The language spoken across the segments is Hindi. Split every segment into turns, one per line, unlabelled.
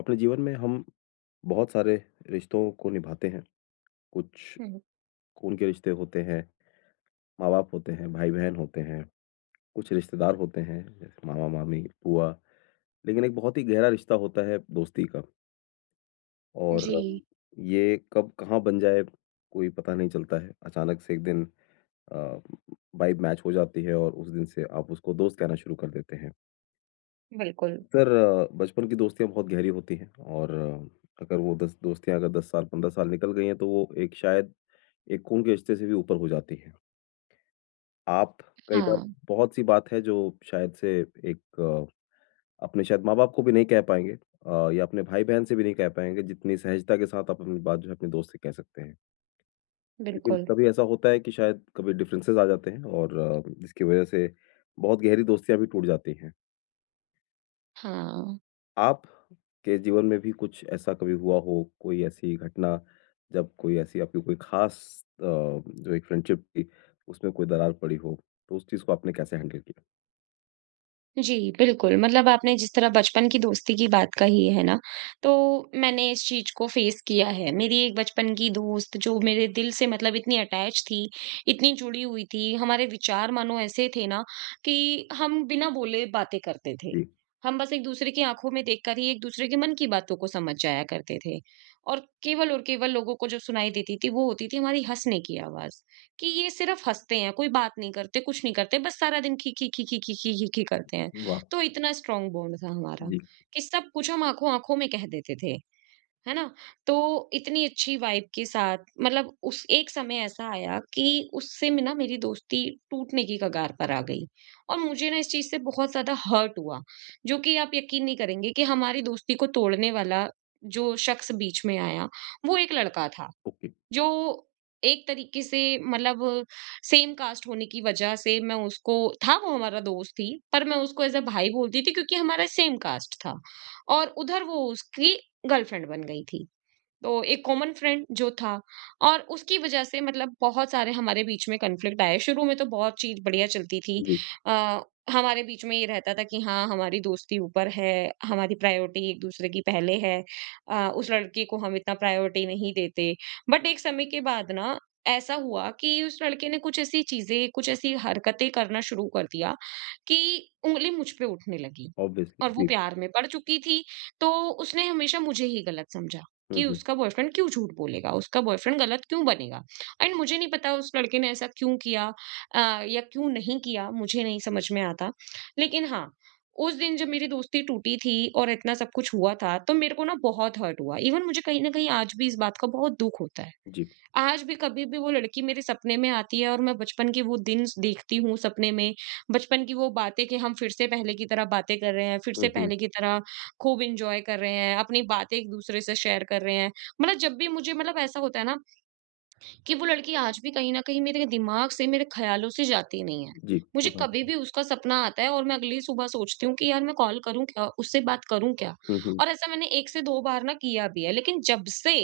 अपने जीवन में हम बहुत सारे रिश्तों को निभाते हैं। कुछ
हुँ,
खून के रिश्ते होते हैं, माँ-बाप होते हैं, भाई-बहन होते हैं, कुछ रिश्तेदार होते हैं जैसे मामा-मामी, फूआ। लेकिन एक बहुत ही गहरा रिश्ता होता है दोस्ती का और
जी,
ये कब कहाँ बन जाए कोई पता नहीं चलता है। अचानक से एक दिन अ, वाइब मैच हो जाती है और उस दिन से आप उसको दोस्त कहना शुरू कर देते हैं।
बिल्कुल।
अक्सर बचपन की दोस्तियाँ बहुत गहरी होती हैं और अगर वो दस दोस्तियाँ अगर 10 साल, 15 साल निकल गई हैं तो वो एक शायद एक खून के रिश्ते से भी ऊपर हो जाती है। आप कई बार
हाँ,
बहुत-सी बात है जो शायद से एक अपने शायद माँ-बाप को भी नहीं कह पाएँगे या अपने भाई-बहन से भी नहीं कह पाएँगे, जितनी सहजता के साथ आप अपनी बात जो है अपने दोस्त से कह सकते हैं। लेकिन
बिल्कुल,
कभी ऐसा होता है कि शायद कभी डिफरेंसेस आ जाते हैं और जिसकी वजह से बहुत गहरी दोस्तियाँ भी टूट जाती हैं।
हाँ।
आप के जीवन में भी कुछ ऐसा कभी हुआ हो, कोई ऐसी घटना जब कोई ऐसी आपकी कोई खास जो एक फ्रेंडशिप थी, उसमें कोई दरार पड़ी हो, तो उस चीज़ को आपने कैसे हैंडल किया?
जी, बिल्कुल, मतलब आपने जिस तरह बचपन की दोस्ती की बात कही है ना, तो मैंने इस चीज़ को फ़ेस किया है। मेरी एक बचपन की दोस्त जो मेरे दिल से मतलब इतनी अटैच थी, इतनी जुड़ी हुई थी, हमारे विचार मानो ऐसे थे ना कि हम बिना बोले बातें करते थे।
जी,
हम बस एक-दूसरे की आँखों में देखकर ही एक-दूसरे के मन की बातों को समझ जाया करते थे और केवल लोगों को जो सुनाई देती थी, वो होती थी हमारी हँसने की आवाज़। कि ये सिर्फ हँसते हैं, कोई बात नहीं करते, कुछ नहीं करते, बस सारा दिन खी, खी, खी, खी, खी, खी, खी, खी करते हैं।
वाह!
तो इतना स्ट्रॉन्ग बॉन्ड था हमारा
जी,
कि सब कुछ हम आँखों-आँखों में कह देते थे, है ना? तो इतनी अच्छी वाइब के साथ मतलब उस एक समय ऐसा आया कि उससे में ना मेरी दोस्ती टूटने की कगार पर आ गई, और मुझे ना इस चीज़ से बहुत ज़्यादा हर्ट हुआ, जो कि आप यकीन नहीं करेंगे कि हमारी दोस्ती को तोड़ने वाला जो शख्स बीच में आया, वो एक लड़का था।
ओके,
जो एक तरीके से मतलब सेम कास्ट होने की वजह से मैं उसको, था वो हमारा दोस्त ही पर मैं उसको एज अ भाई बोलती थी क्योंकि हमारा सेम कास्ट था, और उधर वो उसकी गर्लफ्रेंड बन गई थी, तो एक कॉमन फ्रेंड जो था और उसकी वजह से मतलब बहुत सारे हमारे बीच में कॉन्फ्लिक्ट आए। शुरू में तो बहुत चीज़ बढ़िया चलती थी।
जी,
अ, हमारे बीच में ये रहता था कि हाँ, हमारी दोस्ती ऊपर है, हमारी प्रायोरिटी एक-दूसरे की पहले है। उस लड़के को हम इतना प्रायोरिटी नहीं देते। बट एक समय के बाद ना ऐसा हुआ कि उस लड़के ने कुछ ऐसी चीज़ें, कुछ ऐसी हरकतें करना शुरू कर दिया कि उँगली मुझ पे उठने लगी,
ऑब्वियसली,
और वो
जी,
प्यार में पड़ चुकी थी। तो उसने हमेशा मुझे ही गलत समझा।
हुँ,
कि
हुँ,
उसका बॉयफ्रेंड क्यों झूठ बोलेगा, उसका बॉयफ्रेंड गलत क्यों बनेगा? एंड मुझे नहीं पता उस लड़के ने ऐसा क्यों किया अ, या क्यों नहीं किया, मुझे नहीं समझ में आता। लेकिन हाँ, उस दिन जब मेरी दोस्ती टूटी थी और इतना सब कुछ हुआ था, तो मेरे को ना बहुत हर्ट हुआ। इवन मुझे कहीं न कहीं आज भी इस बात का बहुत दुःख होता है।
जी,
आज भी कभी भी वो लड़की मेरे सपने में आती है और मैं बचपन के वो दिन देखती हूँ सपने में, बचपन की वो बातें कि हम फिर से पहले की तरह बातें कर रहे हैं, फिर
हुँ,
से
हुँ,
पहले की तरह खूब एन्जॉय कर रहे हैं, अपनी बातें एक-दूसरे से शेयर कर रहे हैं। मतलब जब भी मुझे मतलब ऐसा होता है ना कि वो लड़की आज भी कहीं न कहीं मेरे दिमाग से, मेरे ख़्यालों से जाती नहीं है।
जी,
मुझे
प्रभावित
कभी
हुई।
भी उसका सपना आता है और मैं अगली सुबह सोचती हूँ कि यार मैं कॉल करूँ क्या? उससे बात करूँ क्या?
हुँ, हुँ,
और ऐसा मैंने 1 से 2 बार ना किया भी है। लेकिन जब से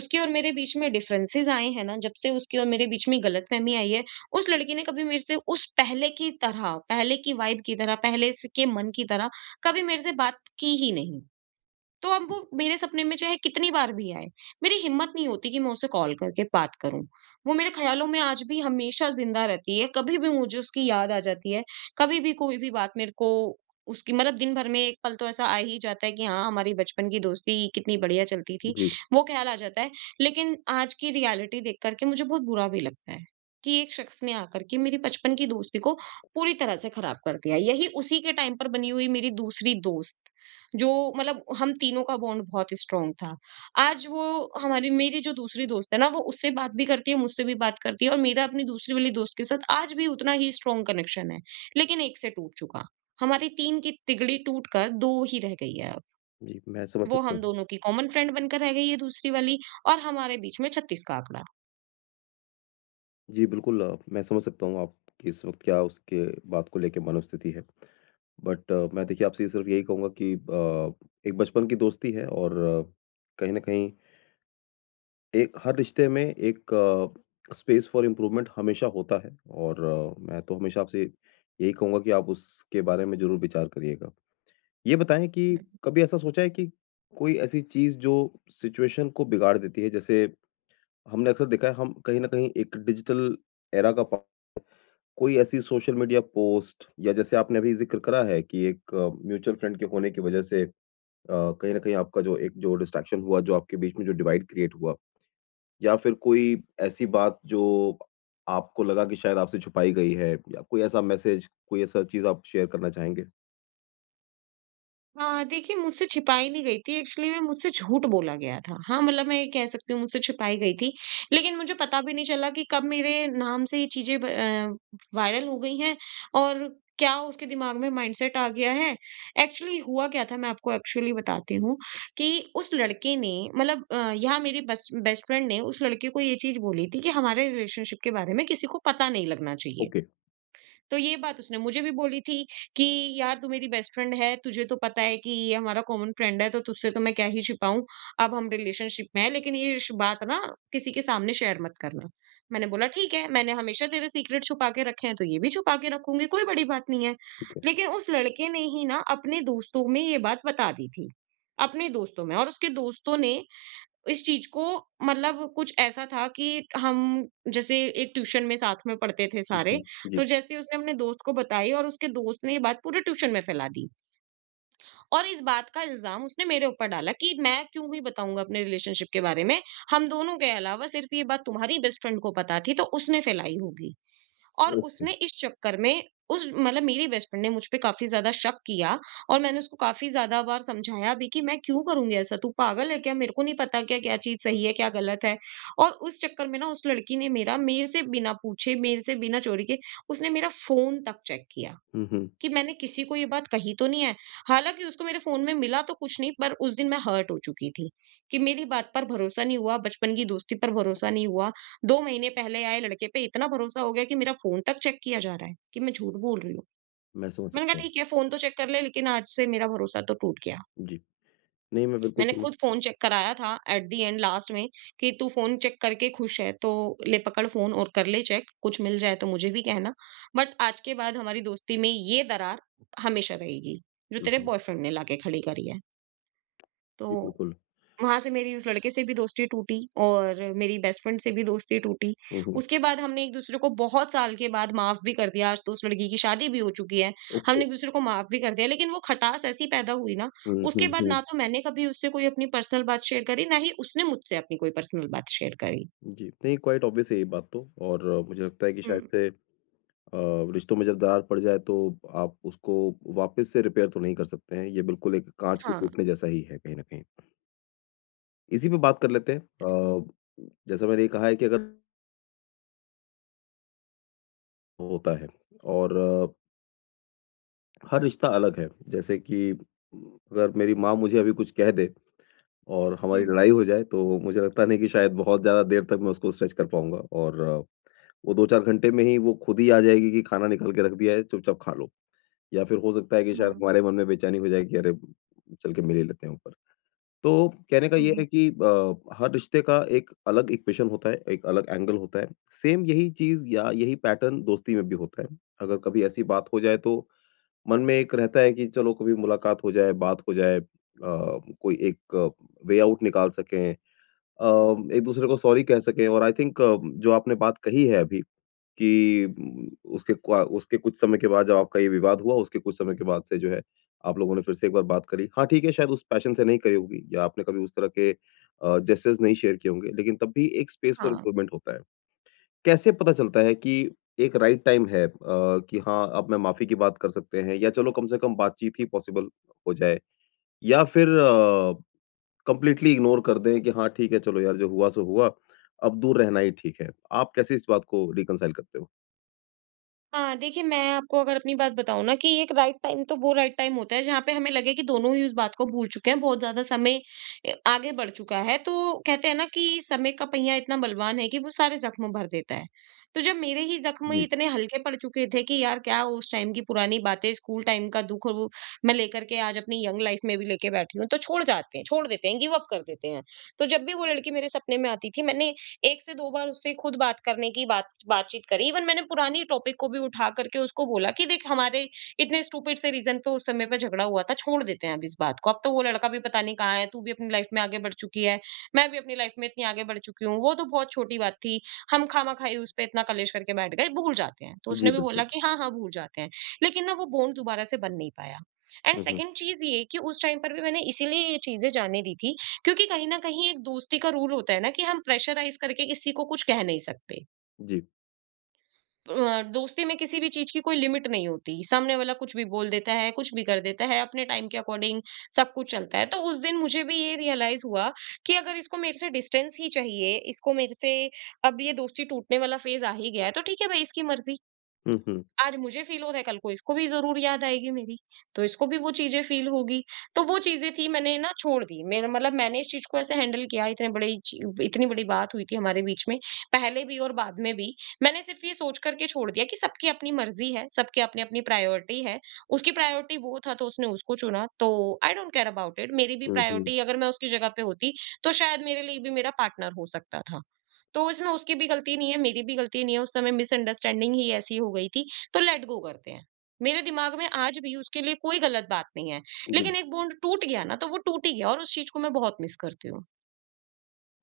उसके और मेरे बीच में डिफरेंसेज़ आए हैं ना, जब से उसके और मेरे बीच में गलतफ़हमी आई है, उस लड़की ने कभी मेरे से उस पहले की तरह, पहले की वाइब की तरह, पहले स के मन की तरह कभी मेरे से बात की ही नहीं। तो अब वो मेरे सपने में चाहे कितनी बार भी आए, मेरी हिम्मत नहीं होती कि मैं उसे कॉल करके बात करूँ। वो मेरे ख़्यालों में आज भी हमेशा ज़िंदा रहती है, कभी भी मुझे उसकी याद आ जाती है, कभी भी कोई भी बात मेरे को उसकी, मतलब दिन भर में 1 पल तो ऐसा आ ही जाता है कि हाँ, हमारी बचपन की दोस्ती कितनी बढ़िया चलती थी,
जी,
वो ख़्याल आ जाता है। लेकिन आज की रियलिटी देख कर के मुझे बहुत बुरा भी लगता है कि एक शख़्स ने आकर के मेरी बचपन की दोस्ती को पूरी तरह से ख़राब कर दिया। यही उसी के टाइम पर बनी हुई मेरी दूसरी दोस्त जो, मतलब हम तीनों का बॉन्ड बहुत स्ट्रांग था। आज वो, हमारी मेरी जो दूसरी दोस्त है ना, वो उससे बात भी करती है, मुझसे भी बात करती है, और मेरा अपनी दूसरी वाली दोस्त के साथ आज भी उतना ही स्ट्रांग कनेक्शन है, लेकिन एक से टूट चुका। हमारी 3 की तिगड़ी टूट कर 2 ही रह गई है अब।
जी, मैं समझ
वो
सकता
हम
हूँ।
दोनों की कॉमन फ्रेंड बनकर रह गई है दूसरी वाली, और हमारे बीच में 36 का आंकड़ा।
जी, बिल्कुल, मैं समझ सकता हूँ आपकी इस वक़्त क्या उसके बात को लेके मनोस्थिति है। बट मैं देखिए आपसे सिर्फ यही कहूँगा कि एक बचपन की दोस्ती है और कहीं न कहीं एक हर रिश्ते में एक स्पेस फॉर इम्प्रूवमेंट हमेशा होता है और मैं तो हमेशा आपसे यही कहूँगा कि आप उसके बारे में ज़रूर विचार करिएगा। ये बताएँ कि कभी ऐसा सोचा है कि कोई ऐसी चीज़ जो सिचुएशन को बिगाड़ देती है? जैसे हमने अक्सर देखा है हम कहीं न कहीं एक डिजिटल एरा का पा कोई ऐसी सोशल मीडिया पोस्ट या जैसे आपने अभी ज़िक्र करा है कि एक म्यूचुअल फ्रेंड के होने की वजह से अ, कहीं न कहीं आपका जो एक जो डिस्ट्रैक्शन हुआ, जो आपके बीच में जो डिवाइड क्रिएट हुआ या फिर कोई ऐसी बात जो आपको लगा कि शायद आपसे छुपाई गई है या कोई ऐसा मैसेज, कोई ऐसा चीज़ आप शेयर करना चाहेंगे?
हाँ, देखिए मुझसे छिपाई नहीं गई थी, एक्चुअली में मुझसे झूठ बोला गया था। हाँ, मतलब मैं ये कह सकती हूँ मुझसे छिपाई गई थी। लेकिन मुझे पता भी नहीं चला कि कब मेरे नाम से ये चीज़ें वायरल हो गई हैं और क्या उसके दिमाग में माइंडसेट आ गया है। एक्चुअली हुआ क्या था, मैं आपको एक्चुअली बताती हूँ, कि उस लड़के ने मतलब यहाँ मेरी बस बेस्ट फ्रेंड ने उस लड़के को ये चीज़ बोली थी कि हमारे रिलेशनशिप के बारे में किसी को पता नहीं लगना चाहिए।
ओके,
तो ये बात उसने मुझे भी बोली थी कि यार, तू मेरी बेस्ट फ्रेंड है, तुझे तो पता है कि ये हमारा कॉमन फ्रेंड है, तो तुझसे तो मैं क्या ही छिपाऊँ, अब हम रिलेशनशिप में हैं, लेकिन ये श बात ना किसी के सामने शेयर मत करना। मैंने बोला ठीक है, मैंने हमेशा तेरे सीक्रेट छुपा के रखे हैं, तो ये भी छुपा के रखूँगी, कोई बड़ी बात नहीं है।
ठीक है।
लेकिन उस लड़के ने ही ना अपने दोस्तों में ये बात बता दी थी, अपने दोस्तों में, और उसके दोस्तों ने इस चीज को, मतलब कुछ ऐसा था कि हम, जैसे एक ट्यूशन में साथ में पढ़ते थे सारे,
जी, जी,
तो जैसे ही उसने अपने दोस्त को बताई, और उसके दोस्त ने ये बात पूरे ट्यूशन में फैला दी। और इस बात का इल्ज़ाम उसने मेरे ऊपर डाला कि मैं क्यों ही बताऊँगा अपने रिलेशनशिप के बारे में, हम दोनों के अलावा सिर्फ़ ये बात तुम्हारी बेस्ट फ्रेंड को पता थी, तो उसने फैलाई होगी। और
ओके।
उसने इस चक्कर में, उस मतलब मेरी बेस्ट फ्रेंड ने मुझ पे काफ़ी ज़्यादा शक किया, और मैंने उसको काफ़ी ज़्यादा बार समझाया भी कि मैं क्यों करूँगी ऐसा? तू पागल है क्या? मेरे को नहीं पता क्या, क्या चीज़ सही है, क्या गलत है? और उस चक्कर में ना उस लड़की ने मेरा, मेरे से बिना पूछे, मेरे से बिना चोरी किए, उसने मेरा फ़ोन तक चेक किया।
हुँ, हुँ।
कि मैंने किसी को ये बात कही तो नहीं है। हालाँकि उसको मेरे फ़ोन में मिला तो कुछ नहीं, पर उस दिन मैं हर्ट हो चुकी थी, कि मेरी बात पर भरोसा नहीं हुआ, बचपन की दोस्ती पर भरोसा नहीं हुआ। 2 महीने पहले आए लड़के पे इतना भरोसा हो गया कि मेरा फ़ोन तक चेक किया जा रहा है, कि मैं झूठ बोल रही हूँ।
मैं समझ
मैंने कहा
सकता हूँ।
ठीक है, फ़ोन तो चेक कर ले, लेकिन आज से मेरा भरोसा तो टूट गया।
जी। नहीं, मैं बिल्कुल
मैंने
समझ
खुद
सकता हूँ।
फ़ोन चेक कराया था एट द एंड, लास्ट में, कि तू फ़ोन चेक करके खुश है, तो ले पकड़ फ़ोन और कर ले चेक, कुछ मिल जाए तो मुझे भी कहना। बट आज के बाद हमारी दोस्ती में ये दरार हमेशा रहेगी, जो
हुँ,
तेरे
हुँ।
बॉयफ्रेंड ने लाके खड़ी करी है। तो
जी, बिल्कुल।
वहाँ से मेरी उस लड़के से भी दोस्ती टूटी, और मेरी बेस्ट फ्रेंड से भी दोस्ती टूटी।
हुँ, हुँ।
उसके बाद हमने एक-दूसरे को बहुत साल के बाद माफ़ भी कर दिया। आज तो उस लड़की की शादी भी हो चुकी है।
ओके।
हमने एक-दूसरे को माफ़ भी कर दिया, लेकिन वो खटास ऐसी पैदा हुई ना,
हुँ,
उसके
हुँ,
बाद
हुँ।
ना तो मैंने कभी उससे कोई अपनी पर्सनल बात शेयर करी, ना ही उसने मुझसे अपनी कोई पर्सनल बात शेयर करी।
जी, नहीं क्वाइट ऑब्वियस है ये बात तो और मुझे लगता है कि शायद
हुँ,
से रिश्तों में जब दरार पड़ जाए तो आप उसको वापस से रिपेयर तो नहीं कर सकते हैं। ये बिल्कुल एक काँच के
हाँ।
टूटने जैसा ही है कहीं न कहीं। इसी पे बात कर लेते हैं। जैसा मैंने ये कहा है कि अगर होता है और हर रिश्ता अलग है। जैसे कि अगर मेरी माँ मुझे अभी कुछ कह दे और हमारी
हुँ,
लड़ाई हो जाए तो मुझे लगता नहीं कि शायद बहुत ज़्यादा देर तक मैं उसको स्ट्रेच कर पाऊँगा और वो 2-4 घंटे में ही वो खुद ही आ जाएगी कि खाना निकाल के रख दिया है, चुपचाप खा लो। या फिर हो सकता है कि शायद
हाँ।
हमारे मन में बेचैनी हो जाए कि अरे! चल के मिल ही लेते हैं ऊपर। तो कहने का
हुँ,
ये है
हुँ।
कि हर रिश्ते का एक अलग इक्वेशन होता है, एक अलग एंगल होता है। सेम यही चीज़ या यही पैटर्न दोस्ती में भी होता है। अगर कभी ऐसी बात हो जाए तो मन में एक रहता है कि चलो कभी मुलाकात हो जाए, बात हो जाए, कोई एक वे आउट निकाल सकें, अ, एक-दूसरे को सॉरी कह सकें और आई थिंक जो आपने बात कही है अभी कि उसके कुछ समय के बाद जब आपका ये विवाद हुआ, उसके कुछ समय के बाद से जो है, आप लोगों ने फिर से एक बार बात करी। हाँ, ठीक है, शायद उस पैशन से नहीं करी होगी या आपने कभी उस तरह के जेस्चर्स नहीं शेयर किए होंगे, लेकिन तब भी एक स्पेस फॉर
हाँ।
इम्प्रूवमेंट होता है। कैसे पता चलता है कि एक राइट टाइम है कि हाँ, अब मैं माफ़ी की बात कर सकते हैं या चलो कम से कम बातचीत ही पॉसिबल हो जाए या फिर कंप्लीटली इग्नोर कर दें कि हाँ, ठीक है, चलो यार, जो हुआ सो हुआ, अब दूर रहना ही ठीक है। आप कैसे इस बात को रिकंसाइल करते हो?
हाँ, देखिए, मैं आपको अगर अपनी बात बताऊँ ना, कि एक राइट टाइम, तो वो राइट टाइम होता है जहाँ पे हमें लगे कि दोनों ही उस बात को भूल चुके हैं, बहुत ज़्यादा समय आगे बढ़ चुका है। तो कहते हैं ना कि समय का पहिया इतना बलवान है कि वो सारे ज़ख्म भर देता है। तो जब मेरे ही ज़ख्म
जी।
इतने हल्के पड़ चुके थे कि यार, क्या उस टाइम की पुरानी बातें, स्कूल टाइम का दुःख वो मैं लेकर के आज अपनी यंग लाइफ में भी लेके बैठी हूँ, तो छोड़ देते हैं, गिव अप कर देते हैं। तो जब भी वो लड़की मेरे सपने में आती थी, मैंने 1 से 2 बार उससे खुद बात करने की बातचीत करी। इवन मैंने पुरानी टॉपिक को भी उठा करके उसको बोला कि देख, हमारे इतने स्टूपिड से रीजन पे उस समय पे झगड़ा हुआ था, छोड़ देते हैं अब इस बात को। अब तो वो लड़का भी पता नहीं कहाँ है, तू भी अपनी लाइफ में आगे बढ़ चुकी है, मैं भी अपनी लाइफ में इतनी आगे बढ़ चुकी हूँ। वो तो बहुत छोटी बात थी, हम खामा-खाई उस पे इतना कलेश करके बैठ गए, भूल जाते हैं। तो
जी,
उसने भी
बिल्कुल।
बोला कि हाँ, हाँ, भूल जाते हैं। लेकिन ना वो बॉन्ड दोबारा से बन नहीं पाया। And
hmm, hmm.
2nd चीज़ ये कि उस टाइम पर भी मैंने इसीलिए ये चीज़ें जाने दी थी, क्योंकि कहीं न कहीं एक दोस्ती का रूल होता है ना कि हम प्रेशराइज़ करके किसी को कुछ कह नहीं सकते।
जी।
दोस्ती में किसी भी चीज़ की कोई लिमिट नहीं होती। सामने वाला कुछ भी बोल देता है, कुछ भी कर देता है, अपने टाइम के अकॉर्डिंग सब कुछ चलता है। तो उस दिन मुझे भी ये रियलाइज़ हुआ कि अगर इसको मेरे से डिस्टेंस ही चाहिए, इसको मेरे से अब ये दोस्ती टूटने वाला फ़ेज़ आ ही गया है, तो ठीक है भाई, इसकी मर्ज़ी।
हुँ, हुँ।
आज मुझे फ़ील हो रहा है, कल को इसको भी ज़रूर याद आएगी मेरी, तो इसको भी वो चीज़ें फ़ील होगी। तो वो चीज़ें थी मैंने ना छोड़ दी। मेरा मतलब, मैंने इस चीज़ को ऐसे हैंडल किया। इतने बड़ी ची इतनी बड़ी बात हुई थी हमारे बीच में, पहले भी और बाद में भी। मैंने सिर्फ़ ये सोच कर के छोड़ दिया कि सबकी अपनी मर्ज़ी है, सबकी अपनी-अपनी प्रायोरिटी है। उसकी प्रायोरिटी वो था, तो उसने उसको चुना, तो I don't care about it. मेरी भी
हुँ, हुँ।
प्रायोरिटी, अगर मैं उसकी जगह पे होती, तो शायद मेरे लिए भी मेरा पार्टनर हो सकता था। तो इसमें उसकी भी गलती नहीं है, मेरी भी गलती नहीं है। उस समय मिसअंडरस्टैंडिंग ही ऐसी हो गई थी, तो लेट गो करते हैं। मेरे दिमाग में आज भी उसके लिए कोई गलत बात नहीं है।
जी।
लेकिन एक बॉन्ड टूट गया ना, तो वो टूट ही गया, और उस चीज़ को मैं बहुत मिस करती हूँ।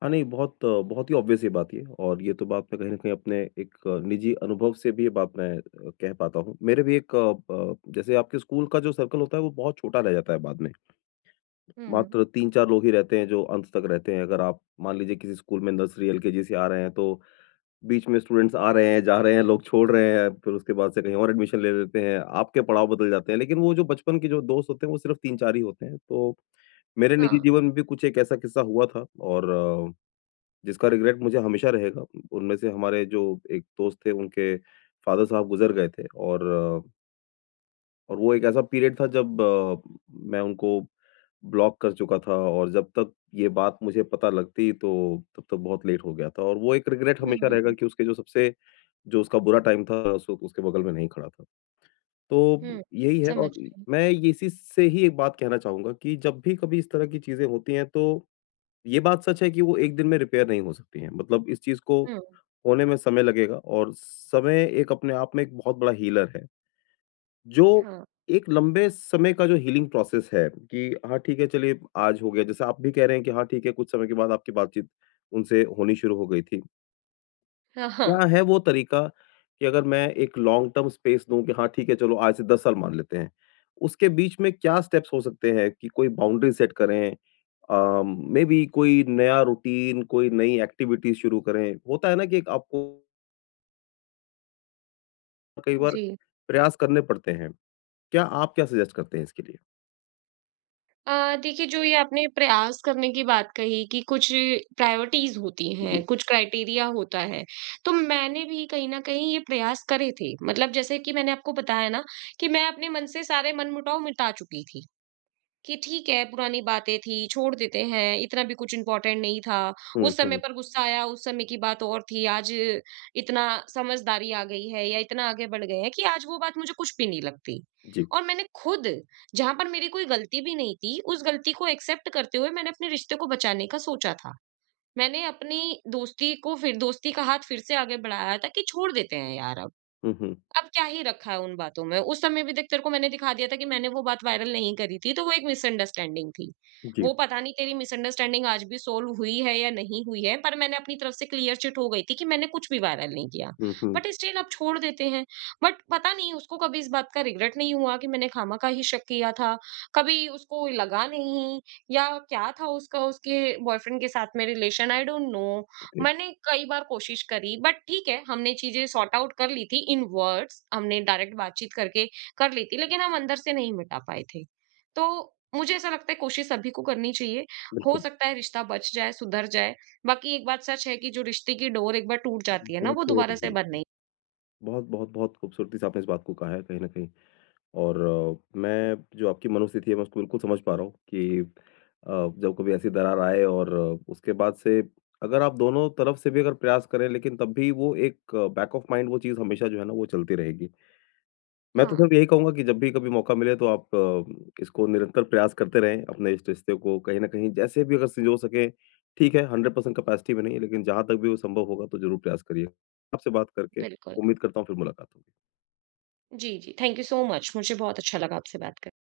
हाँ, नहीं बहुत ही ऑब्वियस ये बात ये और ये तो बात मैं कहीं न कहीं अपने एक निजी अनुभव से भी ये बात मैं कह पाता हूँ। मेरे भी एक जैसे आपके स्कूल का जो सर्कल होता है वो बहुत छोटा रह जाता है बाद में।
हुँ,
मात्र 3-4 लोग ही रहते हैं जो अंत तक रहते हैं। अगर आप मान लीजिए किसी स्कूल में नर्सरी, एलकेजी से आ रहे हैं तो बीच में स्टूडेंट्स आ रहे हैं, जा रहे हैं, लोग छोड़ रहे हैं, फिर उसके बाद से कहीं और एडमिशन ले लेते हैं, आपके पड़ाव बदल जाते हैं। लेकिन वो जो बचपन के जो दोस्त होते हैं वो सिर्फ़ 3-4 ही होते हैं। तो मेरे निजी
हाँ।
जीवन में भी कुछ एक ऐसा किस्सा हुआ था और जिसका रिग्रेट मुझे हमेशा रहेगा। उनमें से हमारे जो एक दोस्त थे उनके फ़ादर साहब गुज़र गए थे और और वो एक ऐसा पीरियड था जब मैं उनको ब्लॉक कर चुका था और जब तक ये बात मुझे पता लगती तो तब तक बहुत लेट हो गया था और वो एक रिग्रेट हमेशा रहेगा
हुँ,
कि उसके जो सबसे जो उसका बुरा टाइम था उस वक़्त उसके बगल में नहीं खड़ा था। तो
हुँ,
यही है
समझ
और
गई।
मैं ये इसी से ही एक बात कहना चाहूँगा कि जब भी कभी इस तरह की चीज़ें होती हैं तो ये बात सच है कि वो एक दिन में रिपेयर नहीं हो सकती है। मतलब इस चीज़ को
हुँ,
होने में समय लगेगा और समय एक अपने आप में एक बहुत बड़ा हीलर है, जो
हाँ।
एक लंबे समय का जो हीलिंग प्रोसेस है कि हाँ, ठीक है चलिए आज हो गया। जैसे आप भी कह रहे हैं कि हाँ, ठीक है कुछ समय के बाद आपकी बातचीत उनसे होनी शुरू हो गई थी।
हाँ,
क्या
हाँ,
है वो तरीका कि अगर मैं एक लॉन्ग टर्म स्पेस दूँ कि हाँ ठीक है चलो आज से 10 साल मान लेते हैं। उसके बीच में क्या स्टेप्स हो सकते हैं कि कोई बाउंड्री सेट करें मेबी कोई नया रूटीन, कोई नई एक्टिविटी शुरू करें। होता है ना कि एक आपको कई बार
जी।
प्रयास करने पड़ते हैं। क्या आप क्या सजेस्ट करते हैं इसके लिए?
देखिए, जो ये आपने प्रयास करने की बात कही कि कुछ प्रायोरिटीज़ होती
जी।
हैं, कुछ क्राइटेरिया होता है। तो मैंने भी कहीं न कहीं ये प्रयास करे थे। मतलब जैसे कि मैंने आपको बताया ना कि मैं अपने मन से सारे मनमुटाव मिटा चुकी थी। कि ठीक है, पुरानी बातें थी, छोड़ देते हैं, इतना भी कुछ इम्पोर्टेंट नहीं था।
हुँ,
उस समय
हुँ।
पर गुस्सा आया, उस समय की बात और थी, आज इतना समझदारी आ गई है या इतना आगे बढ़ गए हैं कि आज वो बात मुझे कुछ भी नहीं लगती।
जी।
और मैंने खुद जहाँ पर मेरी कोई गलती भी नहीं थी, उस गलती को एक्सेप्ट करते हुए मैंने अपने रिश्ते को बचाने का सोचा था। मैंने अपनी दोस्ती को फिर, दोस्ती का हाथ फिर से आगे बढ़ाया था कि छोड़ देते हैं यार अब।
हुँ, हुँ।
अब क्या ही रखा है उन बातों में? उस समय भी देख, तेरे को मैंने दिखा दिया था कि मैंने वो बात वायरल नहीं करी थी, तो वो एक मिसअंडरस्टैंडिंग थी।
जी।
वो पता नहीं तेरी मिसअंडरस्टैंडिंग आज भी सोल्व हुई है या नहीं हुई है, पर मैंने अपनी तरफ से क्लियर चिट हो गई थी कि मैंने कुछ भी वायरल नहीं किया।
हुँ, हुँ।
बट स्टिल अब छोड़ देते हैं। बट पता नहीं उसको कभी इस बात का रिग्रेट नहीं हुआ कि मैंने खामखा ही शक किया था। कभी उसको लगा नहीं, या क्या था उसका उसके बॉयफ्रेंड के साथ में relation, I don't know.
Okay,
मैंने कई बार कोशिश करी, बट ठीक है, हमने चीजें सॉर्ट आउट कर ली थी। इन वर्ड्स हमने डायरेक्ट बातचीत करके कर ली थी, लेकिन हम अंदर से नहीं मिटा पाए थे। तो मुझे ऐसा लगता है कोशिश सभी को करनी चाहिए। हो
बिल्कुल।
सकता है रिश्ता बच जाए, सुधर जाए। बाकी एक बात सच है कि जो रिश्ते की डोर एक बार टूट जाती है ना,
वो
वो
तो
दोबारा
नहीं
से बंद
होती है।
नहीं।
बहुत बहुत बहुत खूबसूरती से आपने इस बात को कहा है कहीं न कहीं। और मैं जो आपकी मनोस्थिति है मैं उसको बिल्कुल समझ पा रहा हूँ कि जब कभी ऐसी दरार आए और उसके बाद से अगर आप दोनों तरफ से भी अगर प्रयास करें लेकिन तब भी वो एक बैक ऑफ माइंड वो चीज़ हमेशा जो है ना वो चलती रहेगी। मैं तो सिर्फ
हाँ।
यही कहूँगा कि जब भी कभी मौका मिले तो आप इसको निरंतर प्रयास करते रहें अपने इस रिश्ते को कहीं न कहीं जैसे भी अगर संजो सकें, ठीक है 100% कैपेसिटी में नहीं लेकिन जहाँ तक भी वो संभव होगा तो ज़रूर प्रयास करिए। आपसे बात करके
बिल्कुल।
उम्मीद करता हूँ फिर मुलाकात हो।
जी जी, थैंक यू सो मच, मुझे बहुत अच्छा लगा आपसे बात करके।